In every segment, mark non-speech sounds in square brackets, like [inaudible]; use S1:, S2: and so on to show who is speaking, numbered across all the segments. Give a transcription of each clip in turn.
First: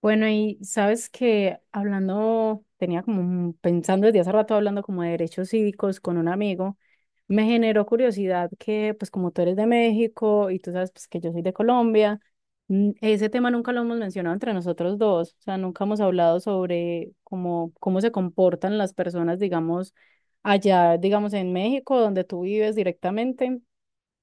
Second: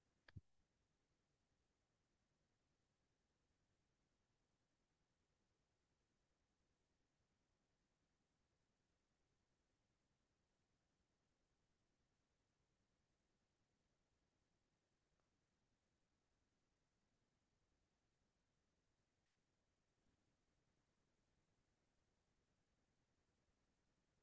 S1: Bueno, y sabes que hablando, tenía como un- pensando desde hace rato hablando como de derechos cívicos con un amigo, me generó curiosidad que pues como tú eres de México y tú sabes pues que yo soy de Colombia, ese tema nunca lo hemos mencionado entre nosotros dos, o sea, nunca hemos hablado sobre cómo se comportan las personas, digamos, allá, digamos, en México, donde tú vives directamente.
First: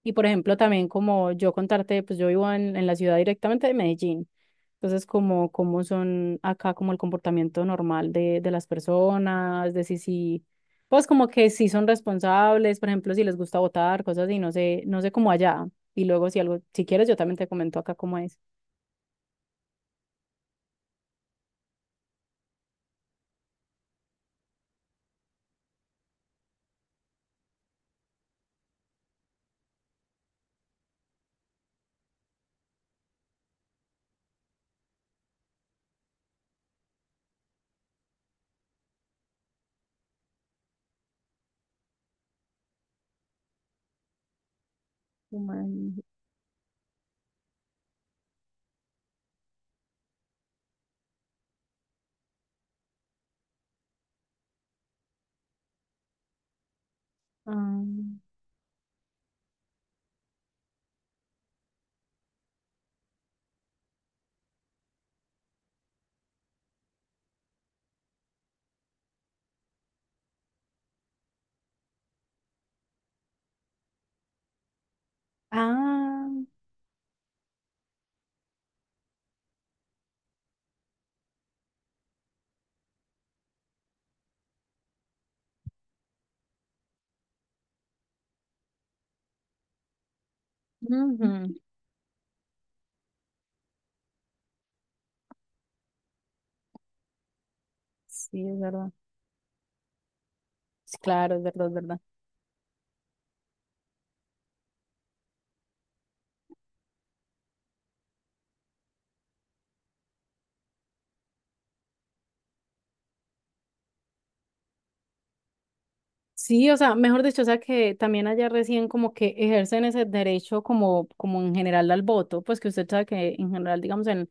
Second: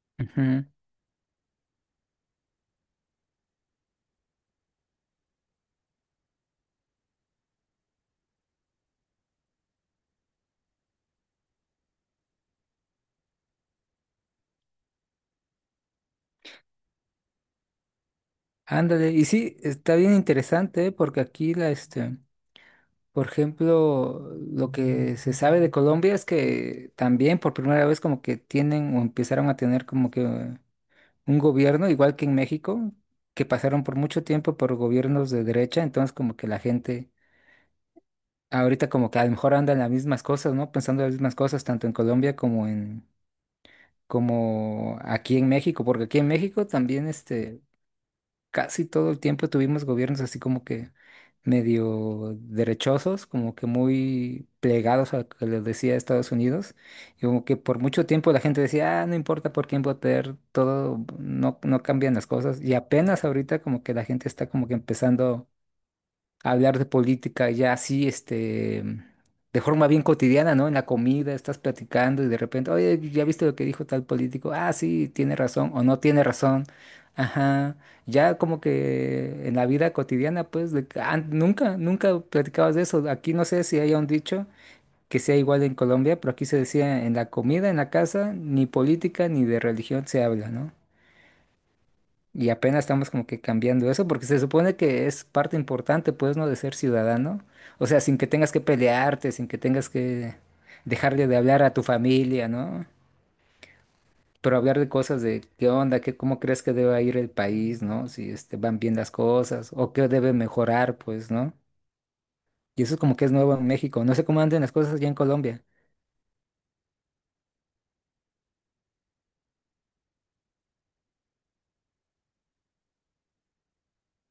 S1: Y por ejemplo,
S2: Ujú.
S1: también como yo contarte, pues yo vivo en la ciudad directamente de Medellín. Entonces, como cómo son acá como el comportamiento normal de las personas, de si, pues como que si son responsables, por ejemplo, si les gusta votar, cosas así, no sé, no sé cómo allá. Y luego si algo, si quieres, yo también te comento acá cómo es.
S2: Ándale, y sí, está bien interesante, ¿eh? Porque aquí por ejemplo, lo que se sabe de Colombia es que también por primera vez como que tienen o empezaron a tener como que un gobierno, igual que en México, que pasaron por mucho tiempo por gobiernos de derecha. Entonces como que la gente ahorita como que a lo mejor andan las mismas cosas, ¿no? Pensando en las mismas cosas tanto en como aquí en México,
S1: Human-
S2: porque aquí en México también, casi todo el tiempo tuvimos gobiernos así como que medio derechosos, como que muy plegados a lo que les decía Estados Unidos, y como que por
S1: Ah,
S2: mucho tiempo la gente decía, ah, no importa por quién votar, todo, no, no cambian las cosas. Y apenas ahorita como que la gente está como que empezando hablar de política ya así, de forma bien cotidiana, ¿no? En la comida, estás platicando y de repente, oye, ¿ya viste lo que dijo tal político? Ah, sí, tiene razón o no tiene
S1: ah,
S2: razón. Ajá. Ya como que en la vida cotidiana, pues, de que, ah, nunca platicabas de eso. Aquí no sé si haya un dicho que sea igual en Colombia, pero aquí se decía en la comida, en la casa, ni política ni de religión se habla, ¿no?
S1: ujú.
S2: Y apenas estamos como que cambiando eso, porque se supone que es parte importante, pues, ¿no? De ser ciudadano. O sea, sin que
S1: Sí,
S2: tengas
S1: es
S2: que
S1: verdad.
S2: pelearte, sin que tengas que
S1: Sí,
S2: dejarle
S1: claro,
S2: de
S1: es
S2: hablar
S1: verdad, es
S2: a tu
S1: verdad.
S2: familia, ¿no? Pero hablar de cosas de qué onda, qué, cómo crees que debe ir el país, ¿no? Si este, van bien las cosas, o qué debe mejorar, pues, ¿no? Y eso es como que es nuevo en México. No sé cómo andan las cosas allá en Colombia.
S1: Sí, o sea, mejor dicho, o sea que también allá recién como que ejercen ese derecho como, como en general al voto, pues que usted sabe que en general, digamos,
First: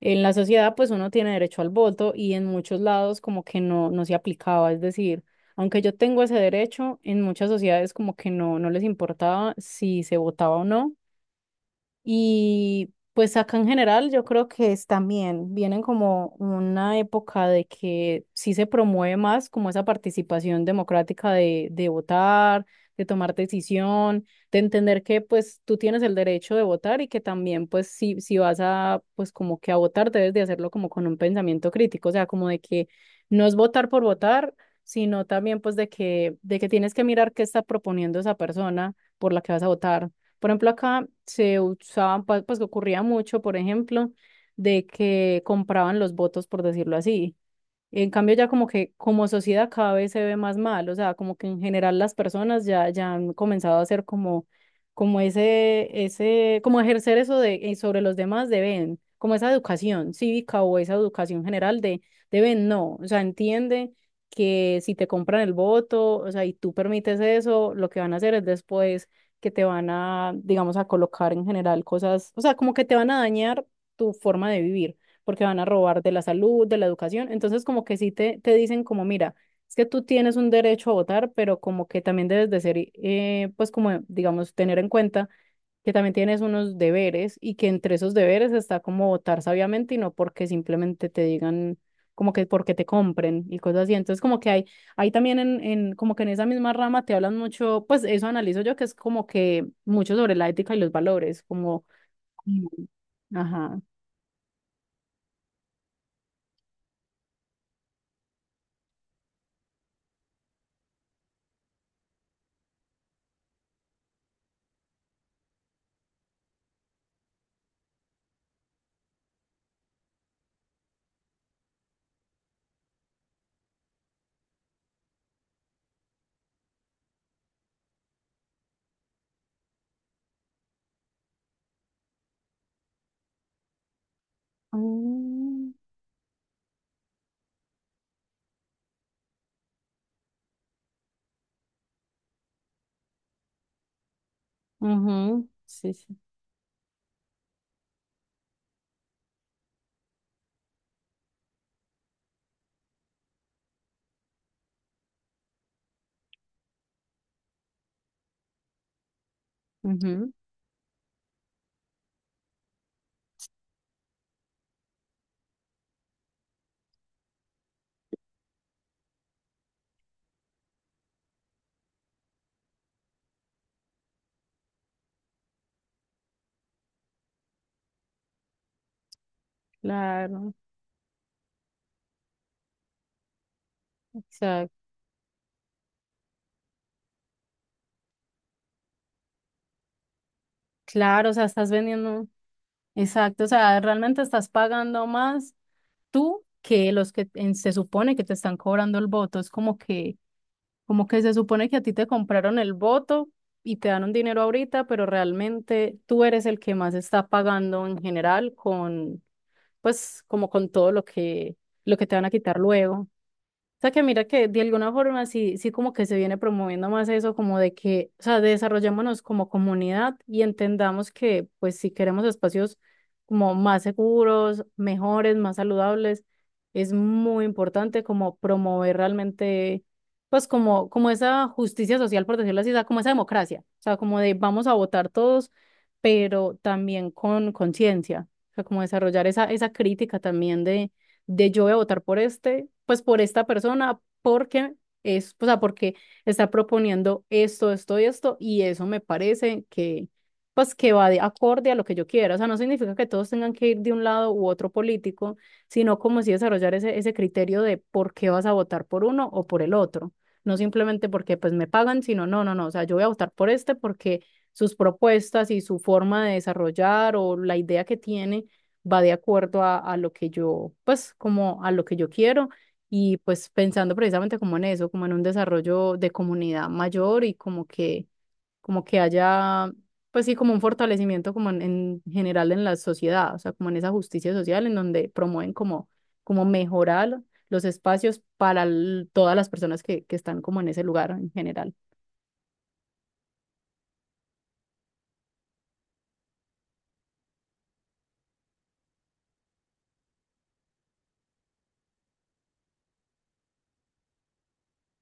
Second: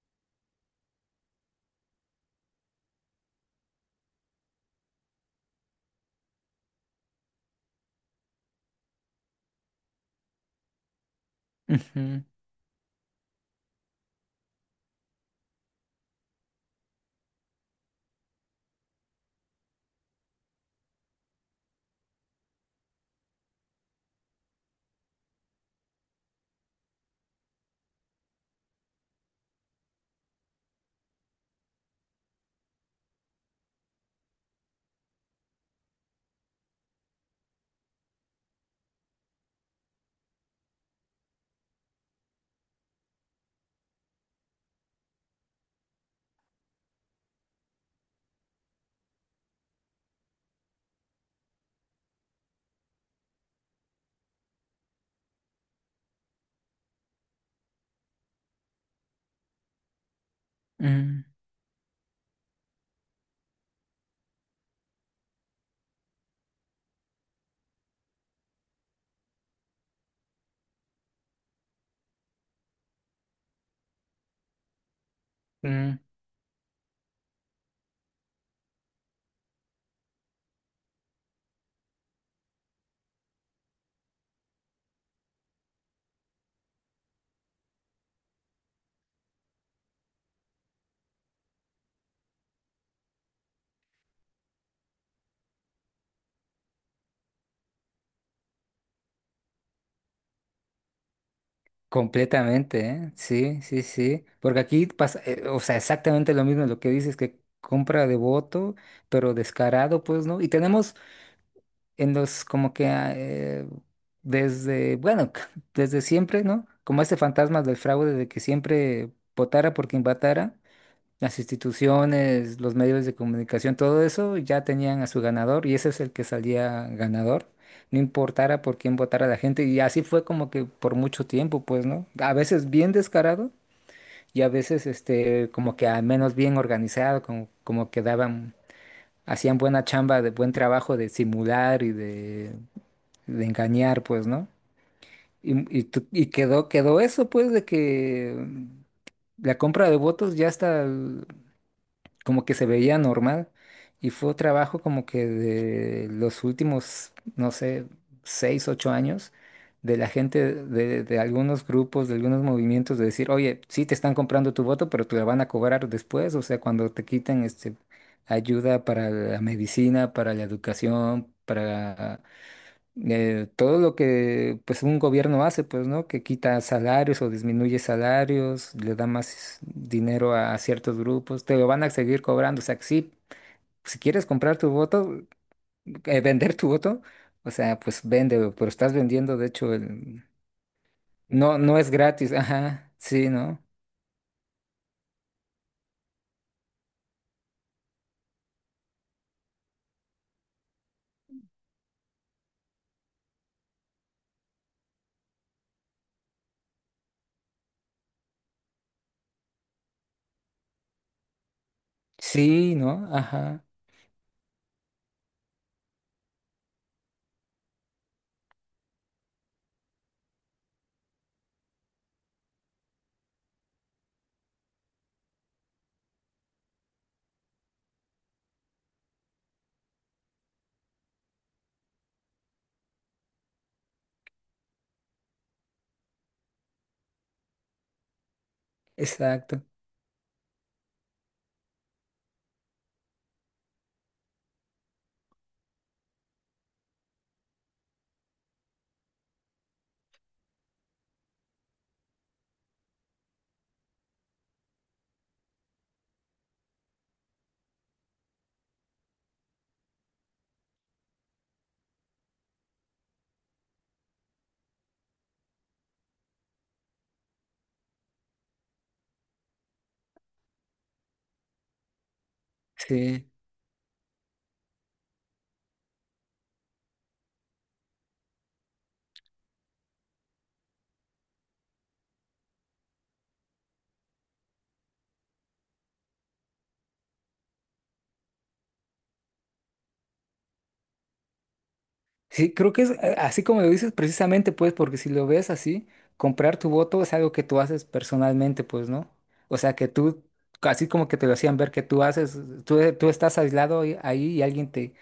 S1: en la sociedad pues uno tiene derecho al voto y en muchos lados como que no, no se aplicaba, es decir, aunque yo tengo ese derecho, en muchas sociedades como que no, no les importaba si se votaba o no.
S2: Ujú,
S1: Y pues acá en general yo creo que es también, vienen como una época de que sí se promueve más como esa participación democrática de votar, de tomar decisión, de entender que pues tú tienes el derecho de votar y que también pues si vas a pues como que a votar debes de hacerlo como con un pensamiento crítico, o sea, como de que no es votar por votar, sino también pues de de que tienes que mirar qué está proponiendo esa persona por la que vas a votar. Por ejemplo, acá se usaban, pa- pues que ocurría mucho, por ejemplo, de que compraban los votos, por decirlo así. En cambio, ya como que como sociedad cada vez se ve más mal, o sea, como que en general las personas ya, ya han comenzado a hacer como, como ese, como ejercer eso de, sobre los demás deben, como esa educación cívica o esa
S2: ujú,
S1: educación general de deben no, o sea, entiende que si te compran el voto, o sea, y tú permites eso, lo que van a hacer es después que te van a, digamos, a colocar en general cosas, o sea, como que te van a dañar tu forma de vivir porque van a
S2: ujú.
S1: robar de la salud, de la educación. Entonces, como que sí te dicen como, mira, es que tú tienes un derecho a votar, pero como que también debes de ser, pues como, digamos, tener en cuenta que también tienes unos deberes y que entre esos deberes está como votar sabiamente y no porque simplemente te digan como que porque te compren y cosas así. Entonces, como que hay también en, como que en esa misma rama te hablan mucho, pues eso analizo yo, que es como que mucho sobre la ética y los valores, como, mm,
S2: Completamente, ¿eh? Sí,
S1: ajá.
S2: sí, sí. Porque aquí pasa, o sea, exactamente lo mismo lo que dices, que compra de voto, pero descarado, pues, ¿no? Y tenemos en los, como que, ah, desde, bueno, [laughs] desde siempre, ¿no? Como ese fantasma del fraude de que siempre votara por quien votara las instituciones, los medios de comunicación, todo eso ya tenían a su ganador y ese es el que salía ganador, no importara por quién votara la gente y así fue como que por mucho tiempo, pues, ¿no? A veces bien descarado y a veces este
S1: Mm.
S2: como que al menos bien organizado, como que daban, hacían buena chamba, de buen trabajo de simular de engañar, pues, ¿no?
S1: Ujú. Sí, sí,
S2: Y quedó eso, pues, de que la compra de votos ya está como que se veía normal y fue trabajo como que de los últimos, no sé, 6, 8 años de la
S1: ujú.
S2: gente de algunos grupos, de algunos movimientos de decir, oye, sí te están comprando tu voto, pero te la van a cobrar después, o sea, cuando te quiten este ayuda para la medicina, para la educación, para todo lo que pues un gobierno hace, pues, ¿no? Que quita salarios o disminuye salarios, le da más dinero
S1: Claro,
S2: a ciertos grupos, te lo van a seguir cobrando. O sea, que sí, si quieres comprar tu
S1: exacto.
S2: voto, vender tu voto, o sea, pues véndelo, pero estás vendiendo, de hecho, el...
S1: Claro, o sea,
S2: No,
S1: estás
S2: no es
S1: vendiendo.
S2: gratis, [laughs] ajá, sí,
S1: Exacto, o
S2: ¿no?
S1: sea, realmente estás pagando más tú que los que en- se supone que te están cobrando el voto. Es como que se supone que a ti te compraron el voto y te dan un dinero ahorita, pero realmente tú eres el que más está pagando en general con, pues, como con todo lo que te van a quitar
S2: Sí,
S1: luego.
S2: ¿no? Ajá,
S1: O sea que mira que de alguna forma sí, sí como que se viene promoviendo más eso, como de que, o sea, desarrollémonos como comunidad y entendamos que pues si queremos espacios como más seguros, mejores, más saludables, es muy importante como promover realmente pues como, como esa justicia social, por decirlo así, o sea, como esa democracia, o sea, como de vamos a votar todos, pero también con conciencia, o sea, como desarrollar
S2: exacto,
S1: esa crítica también de yo voy a votar por este, pues por esta persona, porque es, o sea, porque está proponiendo esto, esto y esto, y eso me parece que, pues que va de acorde a lo que yo quiera. O sea, no significa que todos tengan que ir de un lado u otro político, sino como si desarrollar ese criterio de por qué vas a votar por uno o por el otro. No simplemente porque pues me pagan, sino no, no, no. O sea, yo voy a votar por este porque sus propuestas y su forma de desarrollar o la idea que tiene va de acuerdo a lo que yo, pues como a lo que yo quiero. Y
S2: sí.
S1: pues pensando precisamente como en eso, como en un desarrollo de comunidad mayor y como que haya, pues sí, como un fortalecimiento como en general en la sociedad, o sea, como en esa justicia social en donde promueven como, como mejorar los espacios para l- todas las personas que están como en ese lugar en general.
S2: Sí, creo que es así como lo dices precisamente, pues, porque si lo ves así, comprar tu voto es algo que tú haces personalmente, pues, ¿no? O sea, que tú, así como que te lo hacían ver que tú haces, tú estás aislado ahí y alguien te,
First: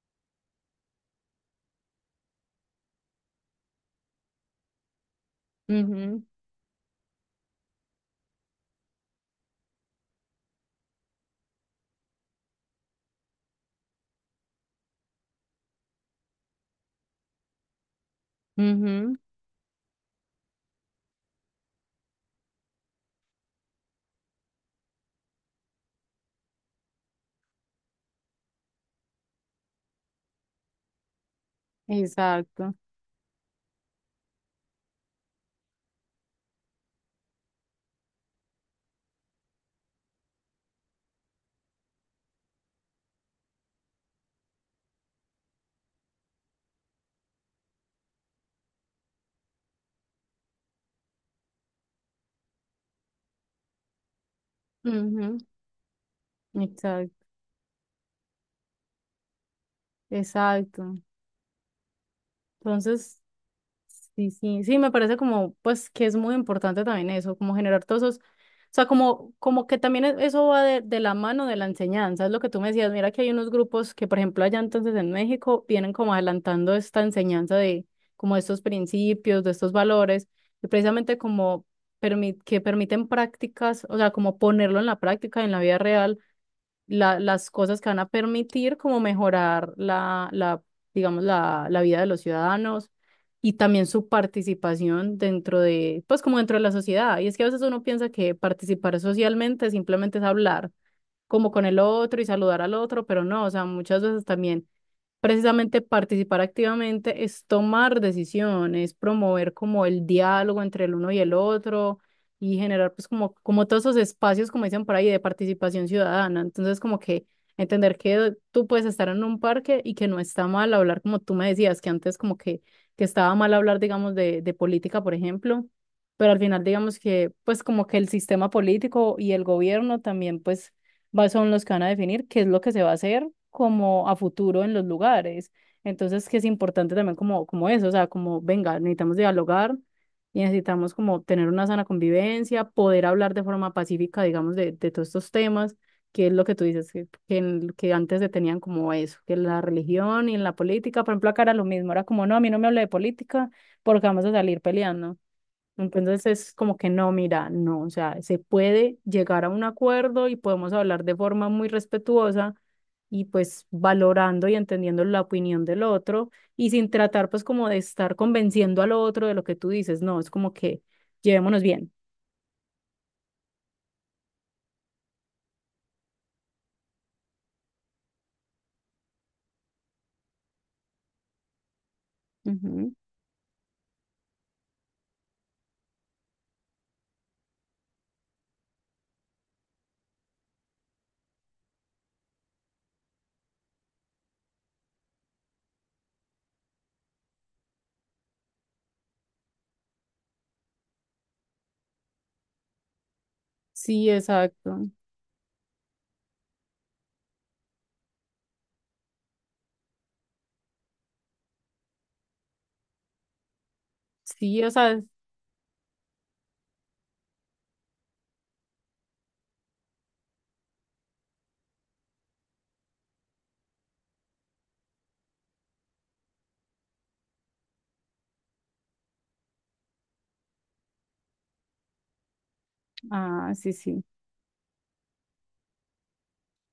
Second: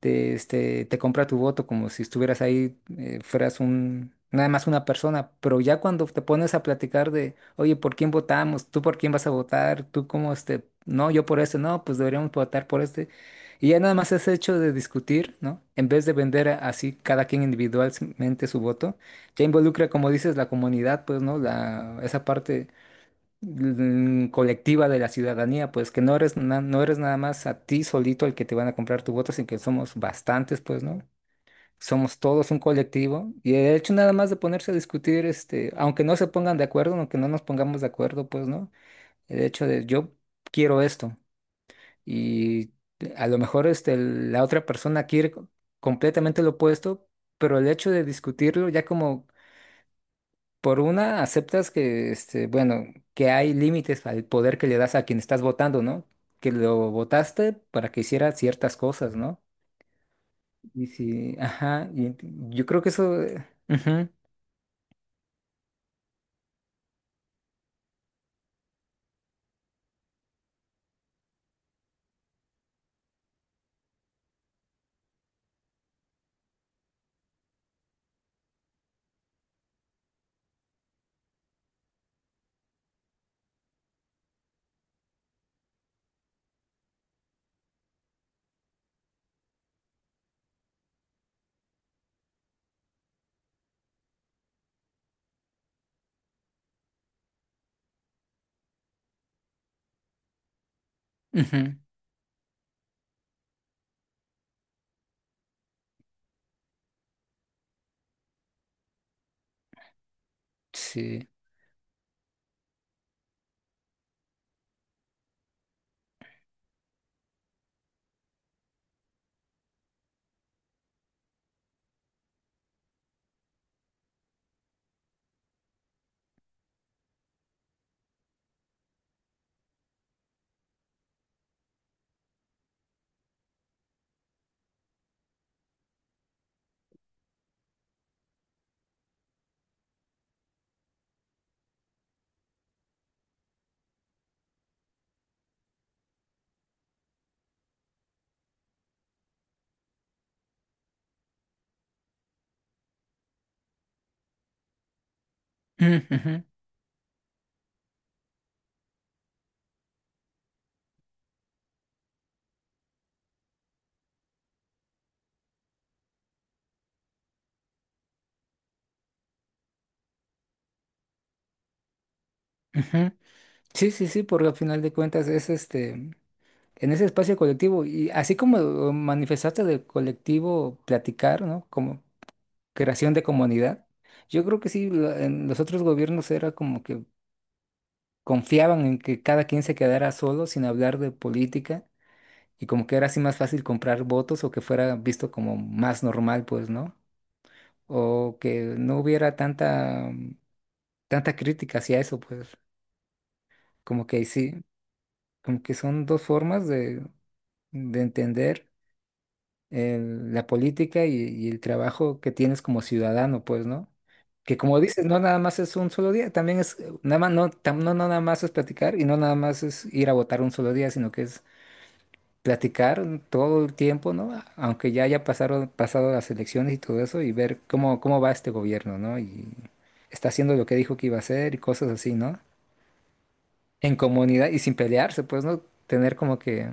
S2: te, este, te compra tu voto como si estuvieras ahí, fueras un, nada más una persona. Pero ya cuando te
S1: Ujú,
S2: pones a platicar de, oye, ¿por quién votamos? ¿Tú por quién vas a votar? ¿Tú cómo este? No, yo por este, no, pues deberíamos votar por este. Y ya nada más es hecho de discutir, ¿no? En vez de vender así cada quien individualmente su voto,
S1: ujú,
S2: ya involucra, como dices, la comunidad, pues, ¿no? La, esa parte colectiva de la ciudadanía, pues que no eres, no eres nada más a ti solito el que te van a comprar tu voto, sino que somos bastantes, pues, ¿no? Somos todos un
S1: exacto.
S2: colectivo y el hecho nada más de ponerse a discutir, este, aunque no se pongan de acuerdo, aunque no nos pongamos de acuerdo, pues, ¿no? El hecho de yo quiero esto y a lo mejor este, la otra persona quiere completamente lo opuesto, pero el hecho de discutirlo ya como por una, aceptas que, este, bueno, que hay límites al poder que le das a quien
S1: Ujú,
S2: estás votando, ¿no? Que lo
S1: exacto.
S2: votaste para que hiciera ciertas cosas, ¿no? Y
S1: Exacto.
S2: si, ajá, yo creo que
S1: Entonces,
S2: eso... ujú,
S1: sí, sí, sí, me parece como, pues, que es muy importante también eso, como generar todos esos, o sea, como, como que también e- eso va de la mano de la enseñanza, es lo que tú me decías, mira que hay unos grupos que, por ejemplo, allá entonces en México vienen como adelantando esta enseñanza de como de estos principios, de estos valores, y precisamente como permi- que permiten prácticas, o sea, como ponerlo en la práctica, en la vida real las cosas que van a permitir como mejorar la digamos, la vida de los ciudadanos y también su participación dentro de, pues como dentro de la sociedad. Y es que a veces uno piensa que participar socialmente simplemente es hablar como con
S2: ujú,
S1: el otro y saludar al otro, pero no, o sea, muchas veces también precisamente participar activamente es tomar decisiones, promover como el diálogo entre el uno y
S2: sí.
S1: el otro y generar pues como, como todos esos espacios, como dicen por ahí, de participación ciudadana. Entonces como que entender que tú puedes estar en un parque y que no está mal hablar, como tú me decías, que antes como que estaba mal hablar, digamos, de política, por ejemplo, pero al final digamos que pues como que el sistema político y el gobierno también pues va- son los que van a definir qué es lo que se va a hacer como a futuro en los lugares. Entonces, que es importante también como, como eso, o sea, como, venga, necesitamos dialogar y necesitamos como tener una sana convivencia, poder hablar de forma pacífica, digamos, de todos estos temas, que es lo que tú dices, que, en- que antes se tenían como eso, que en la religión y en la política, por ejemplo, acá era lo mismo, era como, no, a mí no me hable de política porque vamos a salir peleando.
S2: Mm,
S1: Entonces
S2: ujú,
S1: es como que no, mira, no, o sea, se puede llegar a un acuerdo y podemos hablar de forma muy respetuosa y pues valorando y entendiendo la opinión del otro y sin tratar pues como de estar convenciendo al otro de lo que tú dices, no, es como que llevémonos bien.
S2: ujú. Sí, sí, sí, porque al final de cuentas es este, en ese espacio colectivo, y así como lo manifestaste del colectivo platicar, ¿no? Como
S1: Ujú.
S2: creación de comunidad. Yo creo que sí, en los otros gobiernos era como que confiaban en que cada quien se quedara solo sin hablar de política y como que era así más fácil comprar votos o que fuera visto como más normal, pues, ¿no? O que no hubiera tanta, tanta crítica hacia eso, pues, como
S1: Sí,
S2: que sí,
S1: exacto.
S2: como que son dos formas de entender la política y el trabajo que tienes como ciudadano, pues, ¿no? Que
S1: Sí, o
S2: como
S1: sea,
S2: dices, no nada más es un solo día, también es, nada más, no, no nada más es platicar y no nada más es ir a votar un solo día, sino que es platicar todo el tiempo, ¿no? Aunque ya pasado las elecciones y todo eso, y ver cómo, cómo va este gobierno, ¿no? Y está haciendo lo que dijo que iba a hacer y cosas así, ¿no?
S1: ah, sí,
S2: En
S1: sí.
S2: comunidad y sin pelearse, pues, ¿no? Tener como que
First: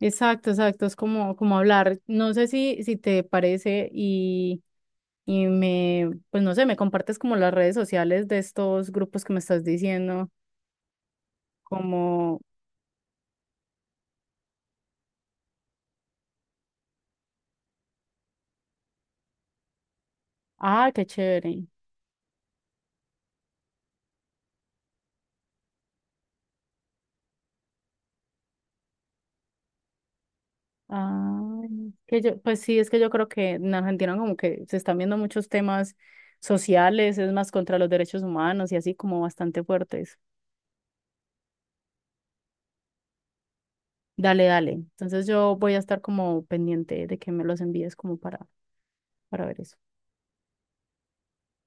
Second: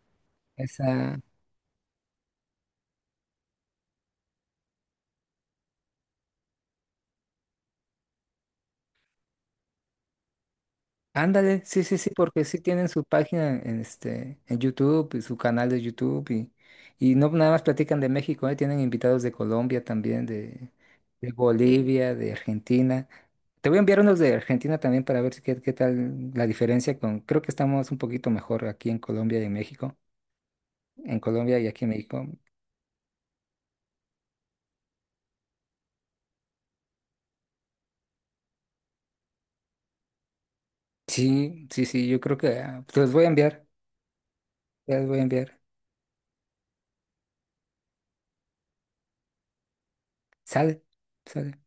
S1: Exacto, exacto, es
S2: esa...
S1: como, como hablar, no sé si te parece y me, pues no sé, me compartes como las redes sociales de estos grupos que me estás diciendo,
S2: Ándale, sí, sí, sí,
S1: como,
S2: porque sí tienen su página en, este, en YouTube y su canal de YouTube y no nada más platican de México, ¿eh? Tienen invitados de Colombia también,
S1: ah, qué
S2: de
S1: chévere.
S2: Bolivia, de Argentina. Te voy a enviar unos de Argentina también para ver si qué, qué tal la diferencia con, creo que estamos un poquito mejor aquí en Colombia y en México. En Colombia
S1: Ah,
S2: y aquí en
S1: que
S2: México.
S1: yo, pues sí, es que yo creo que en Argentina como que se están viendo muchos temas sociales, es más contra los derechos humanos y así como bastante fuertes.
S2: Sí, sí, sí, yo creo que ah,
S1: Dale, dale.
S2: te los voy a
S1: Entonces yo
S2: enviar.
S1: voy a estar como pendiente de que me los envíes como para ver eso.
S2: Sale, sale.